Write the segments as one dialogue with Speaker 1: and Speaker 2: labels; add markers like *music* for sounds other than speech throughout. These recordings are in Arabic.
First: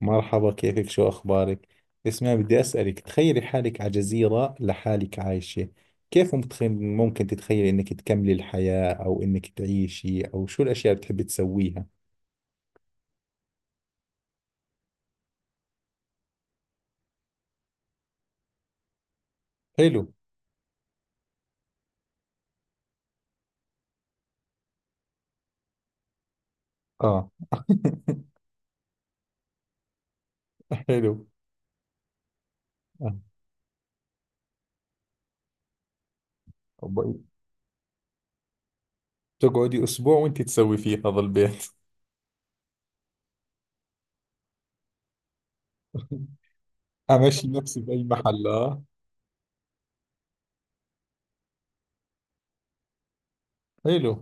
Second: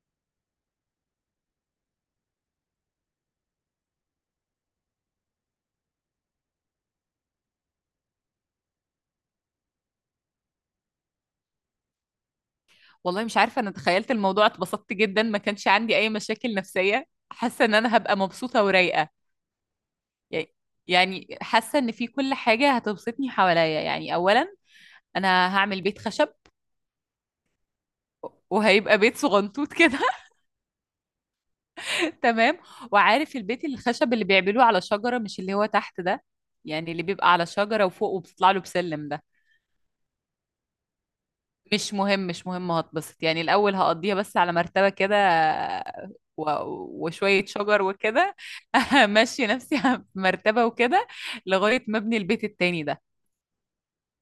Speaker 1: مرحبا، كيفك؟ شو أخبارك؟ اسمعي، بدي أسألك، تخيلي حالك على جزيرة لحالك عايشة. ممكن تتخيلي إنك تكملي الحياة أو إنك تعيشي، أو شو الأشياء اللي بتحبي تسويها؟
Speaker 2: والله مش عارفة، أنا تخيلت الموضوع اتبسطت جدا، ما كانش عندي أي مشاكل نفسية. حاسة إن أنا هبقى مبسوطة ورايقة.
Speaker 1: حلو.
Speaker 2: يعني يعني حاسة إن في كل حاجة هتبسطني حواليا. يعني أولا أنا هعمل بيت خشب،
Speaker 1: آه. *laughs*
Speaker 2: وهيبقى بيت صغنطوط كده.
Speaker 1: حلو.
Speaker 2: *laughs* تمام.
Speaker 1: آه.
Speaker 2: وعارف البيت الخشب اللي بيعملوه على شجرة، مش اللي هو تحت ده؟ يعني اللي
Speaker 1: طب،
Speaker 2: بيبقى على شجرة وفوق وبتطلع له بسلم ده.
Speaker 1: تقعدي أسبوع وأنت تسوي فيه هذا البيت.
Speaker 2: مش مهم، مش مهم، هتبسط يعني. الأول هقضيها بس على مرتبة كده
Speaker 1: *laughs*
Speaker 2: و... وشوية
Speaker 1: أمشي نفسي
Speaker 2: شجر
Speaker 1: بأي
Speaker 2: وكده.
Speaker 1: محل.
Speaker 2: *laughs*
Speaker 1: آه.
Speaker 2: همشي نفسي في مرتبة وكده لغاية ما أبني البيت التاني ده.
Speaker 1: حلو.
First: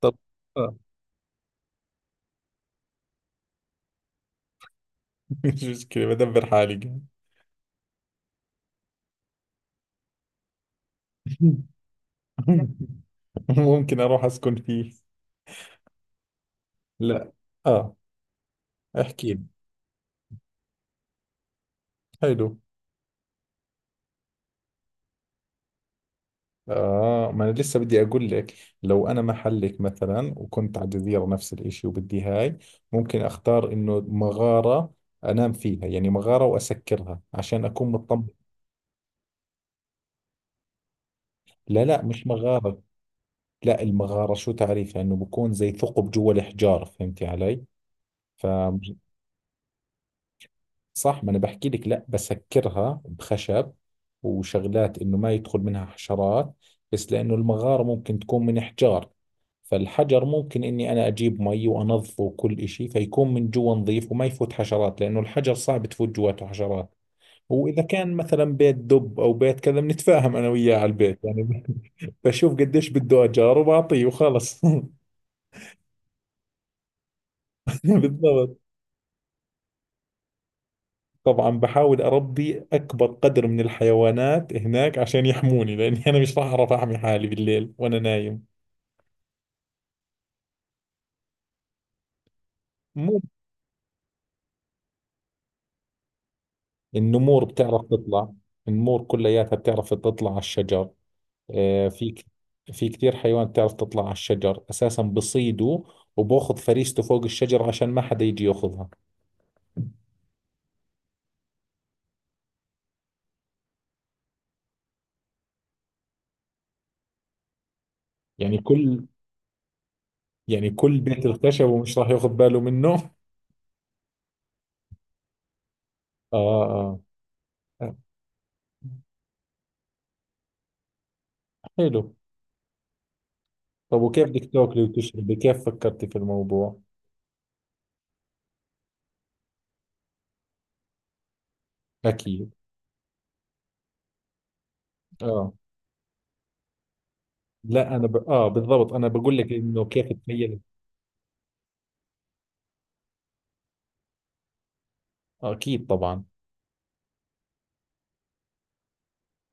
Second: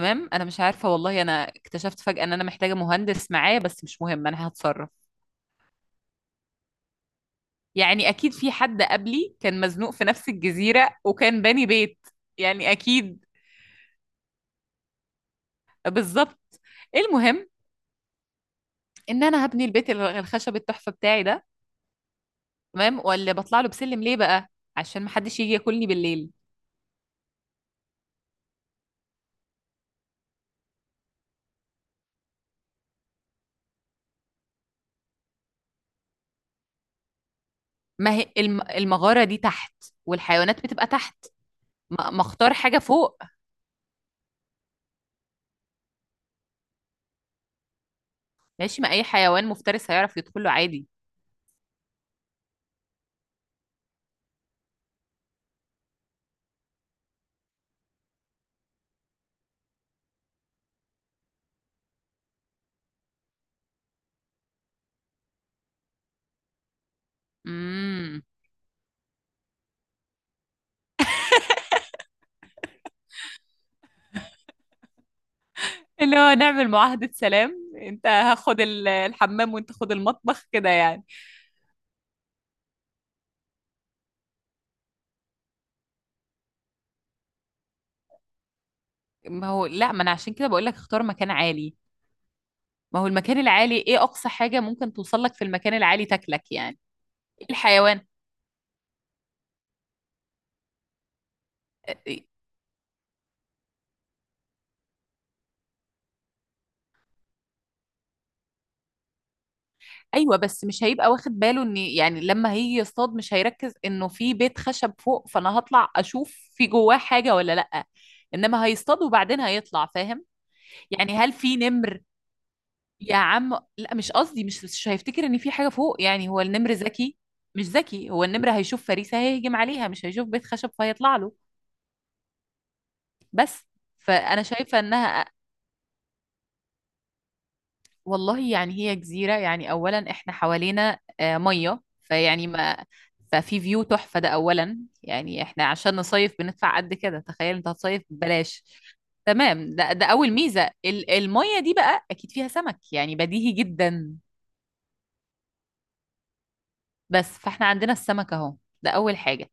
Speaker 1: طب.
Speaker 2: أنا مش
Speaker 1: آه.
Speaker 2: عارفة والله، أنا اكتشفت فجأة إن أنا محتاجة مهندس معايا، بس مش مهم أنا هتصرف.
Speaker 1: *laughs* مش مشكلة، بدبر حالي.
Speaker 2: يعني أكيد في حد قبلي كان مزنوق في نفس الجزيرة وكان باني بيت. يعني
Speaker 1: *laughs*
Speaker 2: أكيد.
Speaker 1: ممكن أروح أسكن فيه.
Speaker 2: بالظبط.
Speaker 1: لا.
Speaker 2: المهم
Speaker 1: آه.
Speaker 2: إن
Speaker 1: احكي لي.
Speaker 2: أنا هبني البيت الخشب التحفة بتاعي ده.
Speaker 1: حلو.
Speaker 2: تمام. واللي بطلع له بسلم ليه بقى؟ عشان محدش يجي ياكلني بالليل.
Speaker 1: آه، ما أنا لسه بدي أقول لك. لو أنا محلك مثلا، وكنت على جزيرة نفس الإشي، وبدي هاي، ممكن أختار إنه مغارة أنام فيها، يعني مغارة وأسكرها عشان أكون
Speaker 2: ما
Speaker 1: مطمن.
Speaker 2: هي المغارة دي تحت، والحيوانات بتبقى تحت.
Speaker 1: لا لا،
Speaker 2: ما
Speaker 1: مش
Speaker 2: اختار حاجة
Speaker 1: مغارة.
Speaker 2: فوق.
Speaker 1: لا، المغارة شو تعريفها؟ إنه بكون زي ثقب جوا الحجار، فهمتي علي؟
Speaker 2: ماشي. ما اي حيوان مفترس هيعرف يدخله عادي.
Speaker 1: صح، ما انا بحكي لك، لا بسكرها بخشب وشغلات، انه ما يدخل منها حشرات. بس لانه المغارة ممكن تكون من حجار، فالحجر ممكن اني انا اجيب مي وانظفه وكل اشي، فيكون من جوا نظيف وما يفوت حشرات، لانه الحجر صعب تفوت جواته حشرات. واذا كان
Speaker 2: امم
Speaker 1: مثلا بيت دب او بيت كذا، بنتفاهم انا وياه على البيت يعني. *laughs* بشوف قديش بده اجار وبعطيه وخلص. *laughs*
Speaker 2: اللي هو نعمل معاهدة سلام، انت
Speaker 1: بالضبط.
Speaker 2: هاخد الحمام وانت خد المطبخ كده يعني.
Speaker 1: طبعا بحاول أربي أكبر قدر من الحيوانات هناك عشان يحموني، لأني أنا مش راح أعرف أحمي حالي بالليل وأنا نايم.
Speaker 2: ما هو لا، ما انا عشان كده بقول لك اختار مكان عالي. ما هو
Speaker 1: مو.
Speaker 2: المكان العالي، ايه اقصى حاجة ممكن توصل لك في المكان العالي تاكلك يعني؟
Speaker 1: النمور
Speaker 2: إيه
Speaker 1: بتعرف
Speaker 2: الحيوان؟
Speaker 1: تطلع. النمور كلياتها بتعرف تطلع على الشجر. آه، في ك- في كثير حيوان بتعرف تطلع على الشجر، أساسا بصيده وباخذ فريسته فوق الشجر عشان ما حدا يجي ياخذها.
Speaker 2: ايوه، بس مش هيبقى واخد باله ان يعني لما هيجي يصطاد مش هيركز انه في بيت خشب فوق، فانا هطلع اشوف في جواه حاجه ولا لا.
Speaker 1: يعني
Speaker 2: انما هيصطاد
Speaker 1: كل
Speaker 2: وبعدين هيطلع، فاهم؟
Speaker 1: يعني كل
Speaker 2: يعني
Speaker 1: بيت
Speaker 2: هل في
Speaker 1: الخشب ومش
Speaker 2: نمر؟
Speaker 1: راح ياخذ باله منه.
Speaker 2: يا عم. لا مش قصدي، مش هيفتكر ان في حاجه فوق. يعني
Speaker 1: آه.
Speaker 2: هو النمر
Speaker 1: آه.
Speaker 2: ذكي؟ مش
Speaker 1: آه.
Speaker 2: ذكي. هو النمر هيشوف فريسه هيهجم عليها، مش هيشوف بيت خشب فهيطلع له.
Speaker 1: حلو.
Speaker 2: بس.
Speaker 1: طب، وكيف
Speaker 2: فانا
Speaker 1: بدك
Speaker 2: شايفه
Speaker 1: تاكلي
Speaker 2: انها،
Speaker 1: وتشربي، كيف فكرتي في الموضوع؟
Speaker 2: والله يعني هي جزيرة، يعني أولا إحنا حوالينا مية فيعني
Speaker 1: اكيد.
Speaker 2: ما ففي فيو تحفة ده. أولا يعني
Speaker 1: اه.
Speaker 2: إحنا عشان نصيف بندفع قد كده، تخيل أنت
Speaker 1: لا
Speaker 2: هتصيف
Speaker 1: انا ب... اه
Speaker 2: ببلاش.
Speaker 1: بالضبط، انا بقول لك
Speaker 2: تمام.
Speaker 1: انه
Speaker 2: ده
Speaker 1: كيف
Speaker 2: أول
Speaker 1: تميز.
Speaker 2: ميزة، المية دي بقى أكيد فيها سمك، يعني بديهي جدا.
Speaker 1: آه اكيد طبعا.
Speaker 2: بس فإحنا عندنا السمك أهو. ده أول حاجة.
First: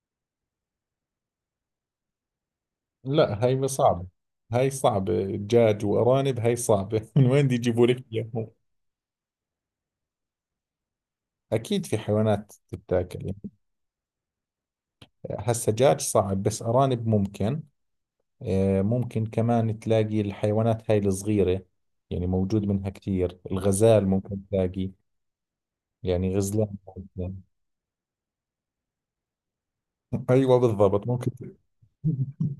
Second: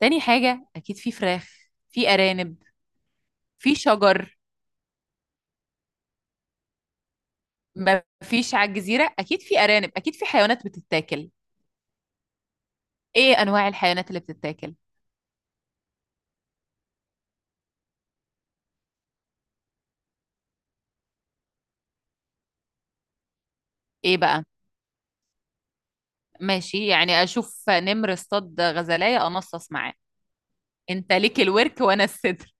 Speaker 2: تاني حاجة أكيد في فراخ، في أرانب،
Speaker 1: لا، هاي
Speaker 2: في
Speaker 1: صعبة.
Speaker 2: شجر.
Speaker 1: هاي صعبة، دجاج وارانب هاي صعبة. *laughs* من وين دي يجيبوا
Speaker 2: ما
Speaker 1: لك اياهم؟
Speaker 2: فيش على الجزيرة؟ أكيد في أرانب، أكيد في حيوانات بتتاكل.
Speaker 1: اكيد في حيوانات تتاكل
Speaker 2: إيه
Speaker 1: يعني.
Speaker 2: أنواع الحيوانات اللي بتتاكل؟
Speaker 1: هسا دجاج صعب، بس ارانب ممكن. آه ممكن، كمان تلاقي الحيوانات هاي الصغيرة، يعني موجود منها كثير. الغزال
Speaker 2: ايه بقى.
Speaker 1: ممكن تلاقي، يعني غزلان. *laughs*
Speaker 2: ماشي، يعني
Speaker 1: ممكن.
Speaker 2: اشوف نمر اصطاد غزلاية انصص معاه.
Speaker 1: ايوه بالضبط
Speaker 2: انت
Speaker 1: ممكن.
Speaker 2: ليك
Speaker 1: *laughs*
Speaker 2: الورك وانا الصدر.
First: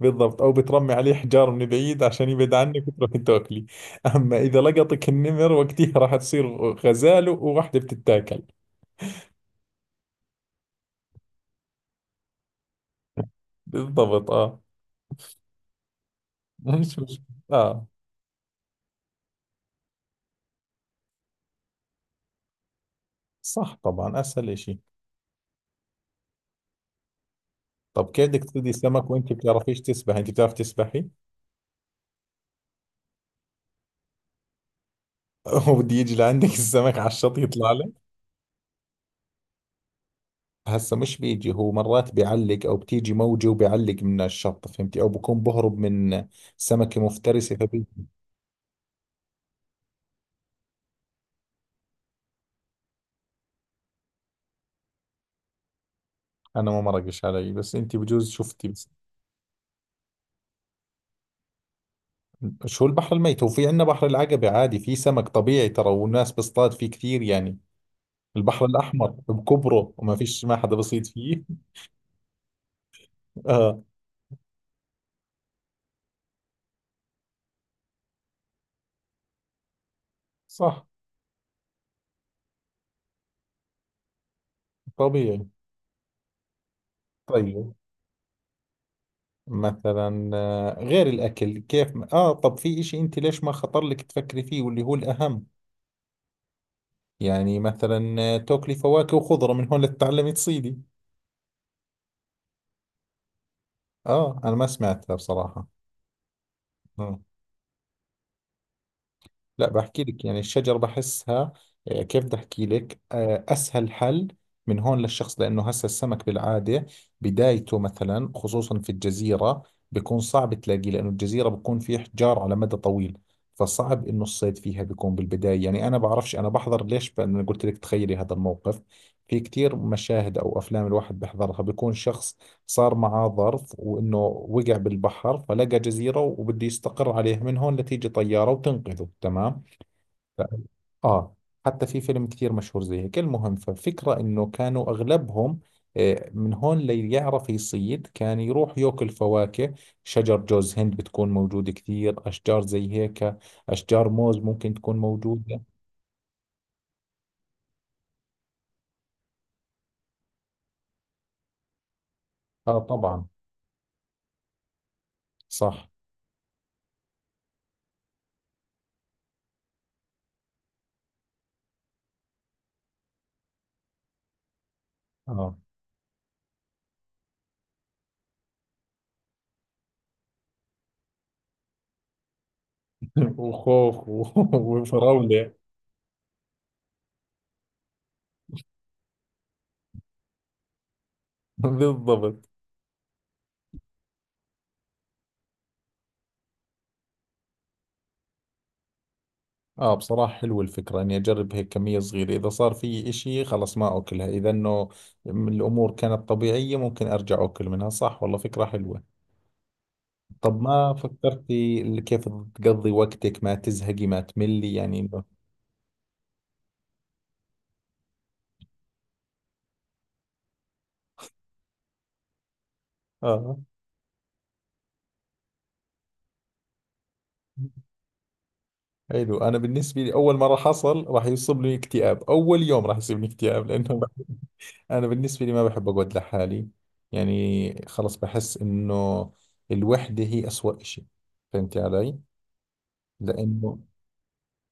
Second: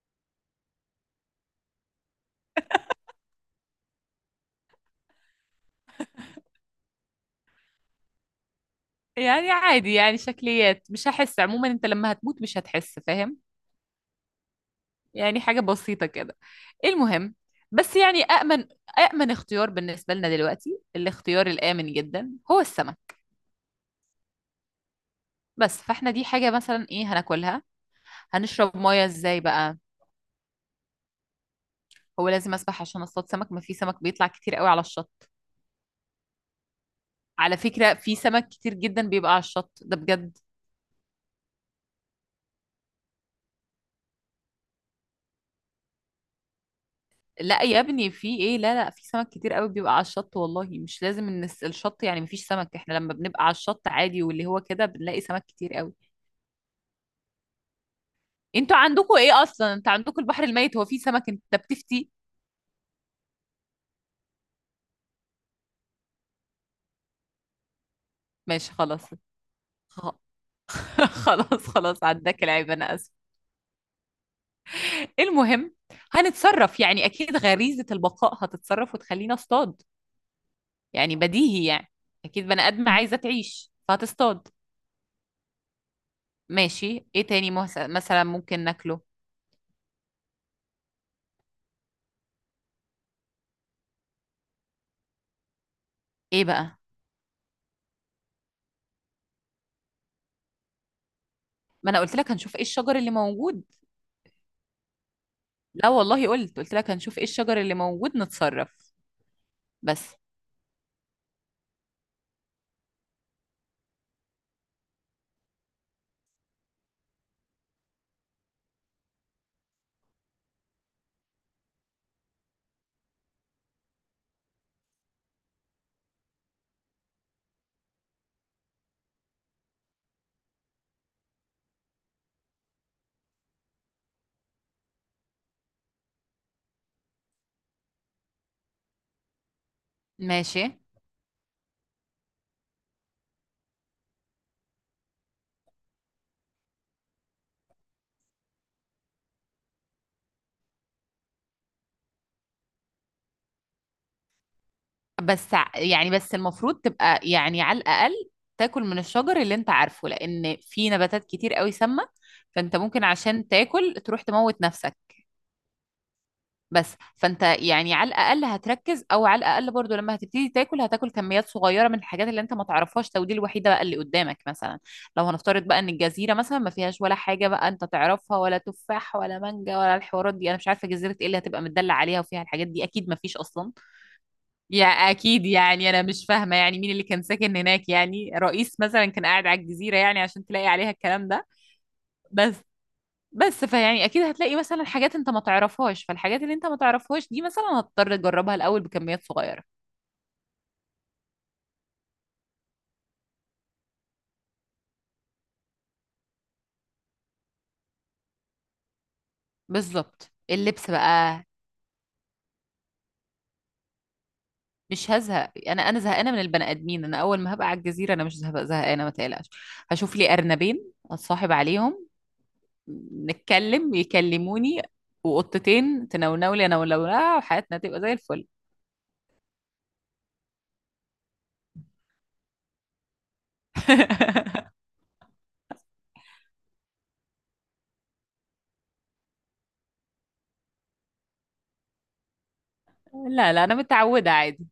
Speaker 1: بالضبط، أو بترمي عليه حجار من بعيد عشان يبعد عنك وتروحي تاكلي. أما إذا لقطك النمر، وقتها راح تصير غزالة وواحدة بتتاكل.
Speaker 2: يعني عادي، يعني شكليات، مش هحس عموما. انت لما هتموت مش هتحس فاهم.
Speaker 1: بالضبط. آه.
Speaker 2: يعني حاجة بسيطة كده.
Speaker 1: مش
Speaker 2: المهم.
Speaker 1: آه.
Speaker 2: بس يعني أأمن، أأمن اختيار بالنسبة لنا دلوقتي، الاختيار الآمن جدا هو السمك.
Speaker 1: صح طبعا، أسهل إشي.
Speaker 2: بس فاحنا دي حاجة مثلا ايه هناكلها.
Speaker 1: طب كيف بدك تصيدي
Speaker 2: هنشرب مية
Speaker 1: سمك وأنت
Speaker 2: ازاي بقى؟
Speaker 1: بتعرفيش تسبحي؟ أنت بتعرف تسبحي؟
Speaker 2: هو لازم اسبح عشان اصطاد سمك؟ ما في سمك بيطلع كتير قوي على الشط.
Speaker 1: *laughs* وبده يجي لعندك السمك على الشط
Speaker 2: على
Speaker 1: يطلع
Speaker 2: فكرة،
Speaker 1: لك؟
Speaker 2: في سمك كتير جدا بيبقى على الشط ده بجد.
Speaker 1: هسا مش بيجي، هو مرات بيعلق، أو بتيجي موجة وبيعلق من الشط، فهمتي؟ أو بكون بهرب من سمكة مفترسة.
Speaker 2: لا يا ابني، في ايه؟ لا لا، في سمك كتير قوي بيبقى على الشط، والله مش لازم ان الشط. يعني مفيش سمك؟ احنا لما بنبقى على الشط عادي واللي هو كده بنلاقي سمك كتير قوي.
Speaker 1: انا ما مرقش علي، بس انت بجوز شفتي
Speaker 2: انتوا
Speaker 1: بس.
Speaker 2: عندكوا ايه اصلا؟ انت عندكوا البحر الميت، هو فيه سمك انت بتفتي؟
Speaker 1: شو البحر الميت؟ وفي عندنا بحر العقبة عادي، في سمك طبيعي ترى، والناس بصطاد فيه كثير يعني. البحر
Speaker 2: ماشي خلاص.
Speaker 1: الاحمر بكبره، وما
Speaker 2: خ-
Speaker 1: فيش، ما حدا
Speaker 2: *laughs*
Speaker 1: بصيد فيه.
Speaker 2: خلاص خلاص، عداك العيب، انا اسف.
Speaker 1: *laughs* اه.
Speaker 2: المهم. هنتصرف، يعني اكيد غريزة البقاء هتتصرف وتخلينا اصطاد.
Speaker 1: صح
Speaker 2: يعني بديهي يعني. اكيد بني ادم عايزة تعيش فهتصطاد.
Speaker 1: طبيعي.
Speaker 2: ماشي ايه تاني
Speaker 1: طيب،
Speaker 2: مثلا ممكن ناكله.
Speaker 1: مثلا آه، غير الاكل كيف طب في اشي انت ليش ما خطر لك تفكري فيه واللي هو الاهم؟
Speaker 2: ايه بقى.
Speaker 1: يعني مثلا آه، تاكلي فواكه وخضرة من هون لتتعلمي تصيدي.
Speaker 2: ما انا قلت لك هنشوف ايه الشجر اللي موجود.
Speaker 1: اه انا ما سمعتها بصراحة.
Speaker 2: لا والله، قلت لك هنشوف
Speaker 1: آه.
Speaker 2: ايه الشجر اللي موجود، نتصرف.
Speaker 1: لا بحكي
Speaker 2: بس.
Speaker 1: لك، يعني الشجر بحسها. كيف بدي احكي لك، اسهل حل من هون للشخص، لانه هسه السمك بالعاده بدايته مثلا، خصوصا في الجزيره، بيكون صعب تلاقيه، لانه الجزيره بيكون في احجار على مدى طويل، فصعب انه الصيد فيها بيكون بالبدايه. يعني انا بعرفش انا بحضر ليش، انا قلت لك تخيلي هذا الموقف. في كتير مشاهد او افلام الواحد بحضرها، بيكون شخص صار معاه ظرف، وإنه وقع بالبحر فلقى جزيرة وبده يستقر عليها من هون لتيجي طيارة وتنقذه، تمام. ف-
Speaker 2: ماشي.
Speaker 1: آه حتى في فيلم كثير مشهور زي هيك. المهم، ففكرة إنه كانوا أغلبهم من هون ليعرف يصيد، كان يروح ياكل فواكه. شجر جوز هند بتكون موجودة، كثير أشجار زي هيك، أشجار موز ممكن تكون
Speaker 2: بس
Speaker 1: موجودة.
Speaker 2: يعني بس المفروض تبقى يعني على الاقل تاكل من الشجر اللي انت عارفه، لان في نباتات كتير قوي سامة، فانت
Speaker 1: آه
Speaker 2: ممكن
Speaker 1: طبعا.
Speaker 2: عشان تاكل تروح تموت نفسك.
Speaker 1: صح.
Speaker 2: بس فانت يعني على الاقل هتركز، او على الاقل برضو لما هتبتدي تاكل، هتاكل كميات صغيره من الحاجات اللي انت ما تعرفهاش، او دي الوحيده بقى اللي قدامك مثلا. لو
Speaker 1: آه.
Speaker 2: هنفترض بقى ان الجزيره مثلا ما فيهاش ولا حاجه بقى انت تعرفها، ولا تفاح ولا مانجا ولا الحوارات دي. انا مش عارفه جزيره ايه اللي هتبقى متدلع عليها وفيها الحاجات دي، اكيد ما فيش
Speaker 1: *laughs*
Speaker 2: اصلا.
Speaker 1: وخوخ *laughs*
Speaker 2: يا اكيد
Speaker 1: وفراولة.
Speaker 2: يعني، انا مش فاهمه يعني مين اللي كان ساكن هناك؟ يعني رئيس مثلا كان قاعد على الجزيره يعني عشان تلاقي عليها الكلام ده؟
Speaker 1: *laughs* بالضبط.
Speaker 2: بس. بس فيعني اكيد هتلاقي مثلا حاجات انت ما تعرفهاش، فالحاجات اللي انت ما تعرفهاش دي مثلا هتضطر تجربها الاول بكميات صغيره.
Speaker 1: اه بصراحة حلوة الفكرة، اني اجرب هيك كمية صغيرة، اذا صار في اشي خلص ما اكلها، اذا انه الامور كانت طبيعية ممكن ارجع اكل منها. صح والله فكرة حلوة.
Speaker 2: بالظبط.
Speaker 1: طب،
Speaker 2: اللبس
Speaker 1: ما
Speaker 2: بقى.
Speaker 1: فكرتي ال- كيف تقضي وقتك ما تزهقي ما تملي، يعني
Speaker 2: مش
Speaker 1: انه.
Speaker 2: هزهق انا زهقانه من البني ادمين. انا اول ما هبقى على الجزيره انا مش زهقانه، ما تقلقش. هشوف لي ارنبين اتصاحب عليهم،
Speaker 1: اه،
Speaker 2: نتكلم يكلموني، وقطتين تنونولي انا ولولها، وحياتنا تبقى زي الفل.
Speaker 1: حلو. انا بالنسبة لي اول ما راح اصل راح يصيبني اكتئاب، اول يوم راح يصيبني اكتئاب، لانه
Speaker 2: *laughs*
Speaker 1: انا بالنسبة لي ما بحب اقعد لحالي. يعني خلص، بحس انه الوحدة هي اسوأ اشي، فهمتي علي؟
Speaker 2: لا لا، انا
Speaker 1: لأنه
Speaker 2: متعوده عادي.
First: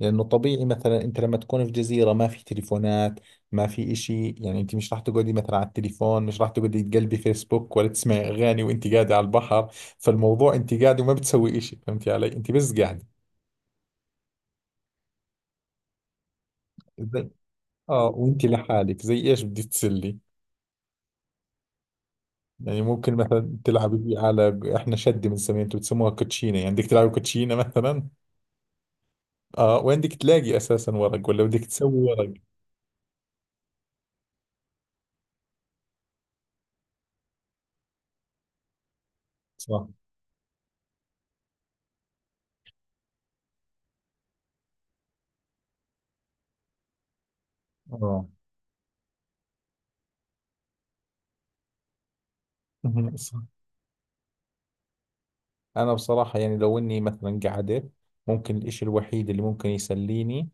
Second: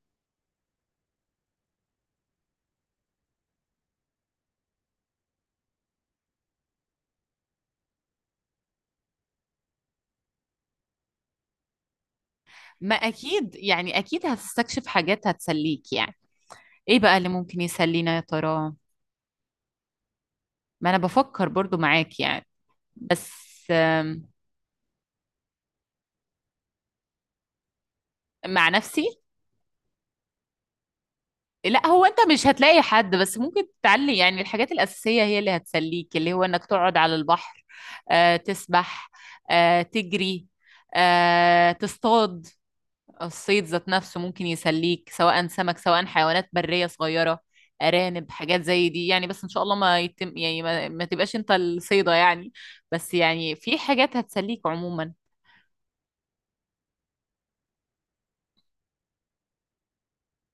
Speaker 1: لأنه طبيعي مثلا، أنت لما تكون في جزيرة ما في تليفونات، ما في إشي، يعني أنت مش راح تقعدي مثلا على التليفون، مش راح تقعدي تقلبي فيسبوك ولا تسمعي أغاني وأنت قاعدة على البحر. فالموضوع أنت قاعدة وما بتسوي إشي، فهمتي علي؟ أنت بس
Speaker 2: ما
Speaker 1: قاعدة.
Speaker 2: اكيد يعني، اكيد هتستكشف حاجات هتسليك يعني. ايه بقى اللي
Speaker 1: زي.
Speaker 2: ممكن
Speaker 1: آه،
Speaker 2: يسلينا يا
Speaker 1: وأنت
Speaker 2: ترى؟
Speaker 1: لحالك زي إيش بدي تسلي؟
Speaker 2: ما انا بفكر برضو معاك يعني.
Speaker 1: يعني ممكن
Speaker 2: بس.
Speaker 1: مثلا تلعبي بي،
Speaker 2: آم،
Speaker 1: على إحنا شدة بنسميها، أنتوا بتسموها كوتشينة، يعني بدك تلعبي كوتشينة مثلا.
Speaker 2: مع نفسي.
Speaker 1: آه، وين بدك تلاقي أساسا ورق؟ ولا بدك
Speaker 2: لا
Speaker 1: تسوي
Speaker 2: هو انت
Speaker 1: ورق.
Speaker 2: مش هتلاقي حد، بس ممكن تعلي يعني الحاجات الاساسيه هي اللي هتسليك، اللي هو انك تقعد على البحر، تسبح،
Speaker 1: صح.
Speaker 2: تجري، تصطاد. الصيد ذات نفسه ممكن يسليك، سواء سمك سواء حيوانات بريه صغيره،
Speaker 1: آه.
Speaker 2: ارانب حاجات زي دي يعني. بس ان شاء الله ما يتم يعني، ما تبقاش انت الصيده يعني. بس
Speaker 1: مهم. صح.
Speaker 2: يعني في حاجات هتسليك عموما.
Speaker 1: انا بصراحة يعني لو اني مثلا قعدت، ممكن الاشي الوحيد اللي ممكن يسليني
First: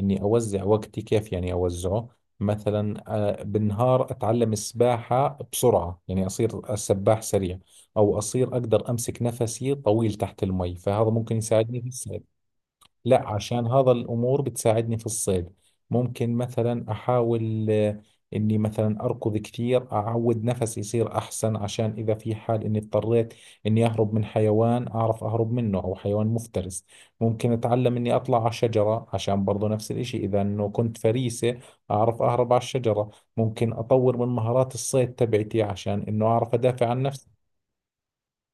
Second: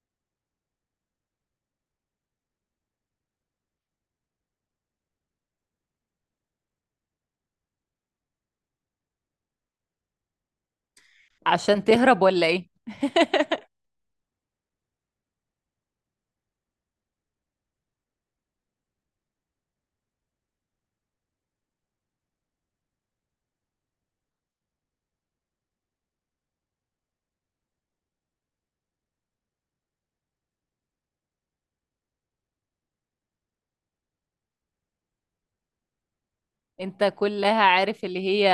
Speaker 1: اني اوزع وقتي، كيف يعني اوزعه؟ مثلا بالنهار اتعلم السباحة بسرعة، يعني اصير سباح سريع، او اصير اقدر امسك نفسي طويل تحت المي، فهذا ممكن يساعدني.
Speaker 2: عشان تهرب ولا ايه؟
Speaker 1: لا، عشان هذا الأمور بتساعدني في الصيد. ممكن مثلا أحاول إني مثلا أركض كثير، أعود نفسي يصير أحسن، عشان إذا في حال إني اضطريت إني أهرب من حيوان، أعرف أهرب منه أو حيوان مفترس. ممكن أتعلم إني أطلع على شجرة، عشان برضو نفس الإشي إذا إنه كنت فريسة أعرف أهرب على الشجرة. ممكن أطور من مهارات الصيد تبعتي عشان إنه أعرف أدافع عن
Speaker 2: انت
Speaker 1: نفسي.
Speaker 2: كلها عارف اللي هي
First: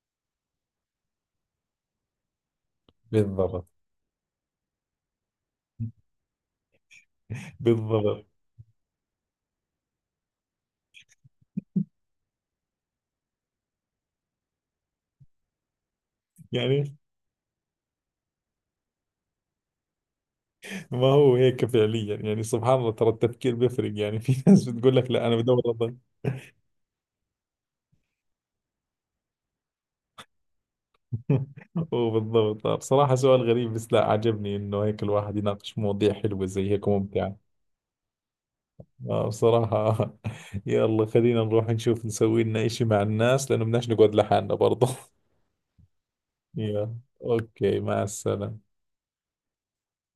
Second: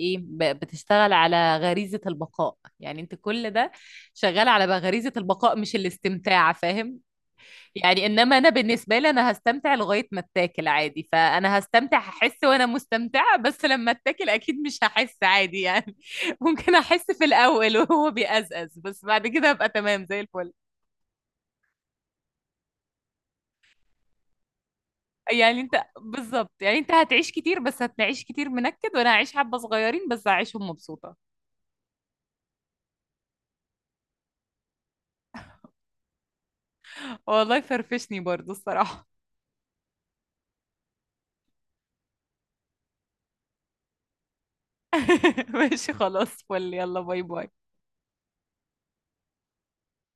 Speaker 2: ايه، بتشتغل على غريزة البقاء. يعني انت كل
Speaker 1: بالضبط.
Speaker 2: ده شغال على بقى غريزة البقاء مش الاستمتاع، فاهم؟ يعني
Speaker 1: بالضبط.
Speaker 2: انما انا بالنسبة لي، انا هستمتع لغاية ما اتاكل عادي. فانا هستمتع، هحس وانا مستمتعة، بس لما اتاكل اكيد مش هحس عادي يعني. *laughs* ممكن
Speaker 1: يعني
Speaker 2: احس في الاول وهو بيأزأز، بس بعد كده ابقى تمام زي الفل.
Speaker 1: ما هو هيك فعليا، يعني سبحان الله، ترى التفكير بيفرق، يعني في ناس بتقول لك لا انا بدور
Speaker 2: يعني انت
Speaker 1: افضل.
Speaker 2: بالظبط، يعني انت هتعيش كتير، بس هتعيش كتير منكد، وانا هعيش حبة صغيرين بس هعيشهم مبسوطة.
Speaker 1: *laughs* وبالضبط، بصراحة سؤال غريب، بس لا عجبني انه هيك الواحد يناقش مواضيع حلوة زي هيك ممتعة.
Speaker 2: والله فرفشني برضو الصراحة.
Speaker 1: آه بصراحة. *laughs* يلا، خلينا نروح نشوف نسوي لنا اشي مع الناس، لانه بدناش نقعد لحالنا برضه. *laughs*
Speaker 2: *laughs* ماشي خلاص فل،
Speaker 1: يلا.
Speaker 2: يلا باي باي.
Speaker 1: اوكي، مع السلامة.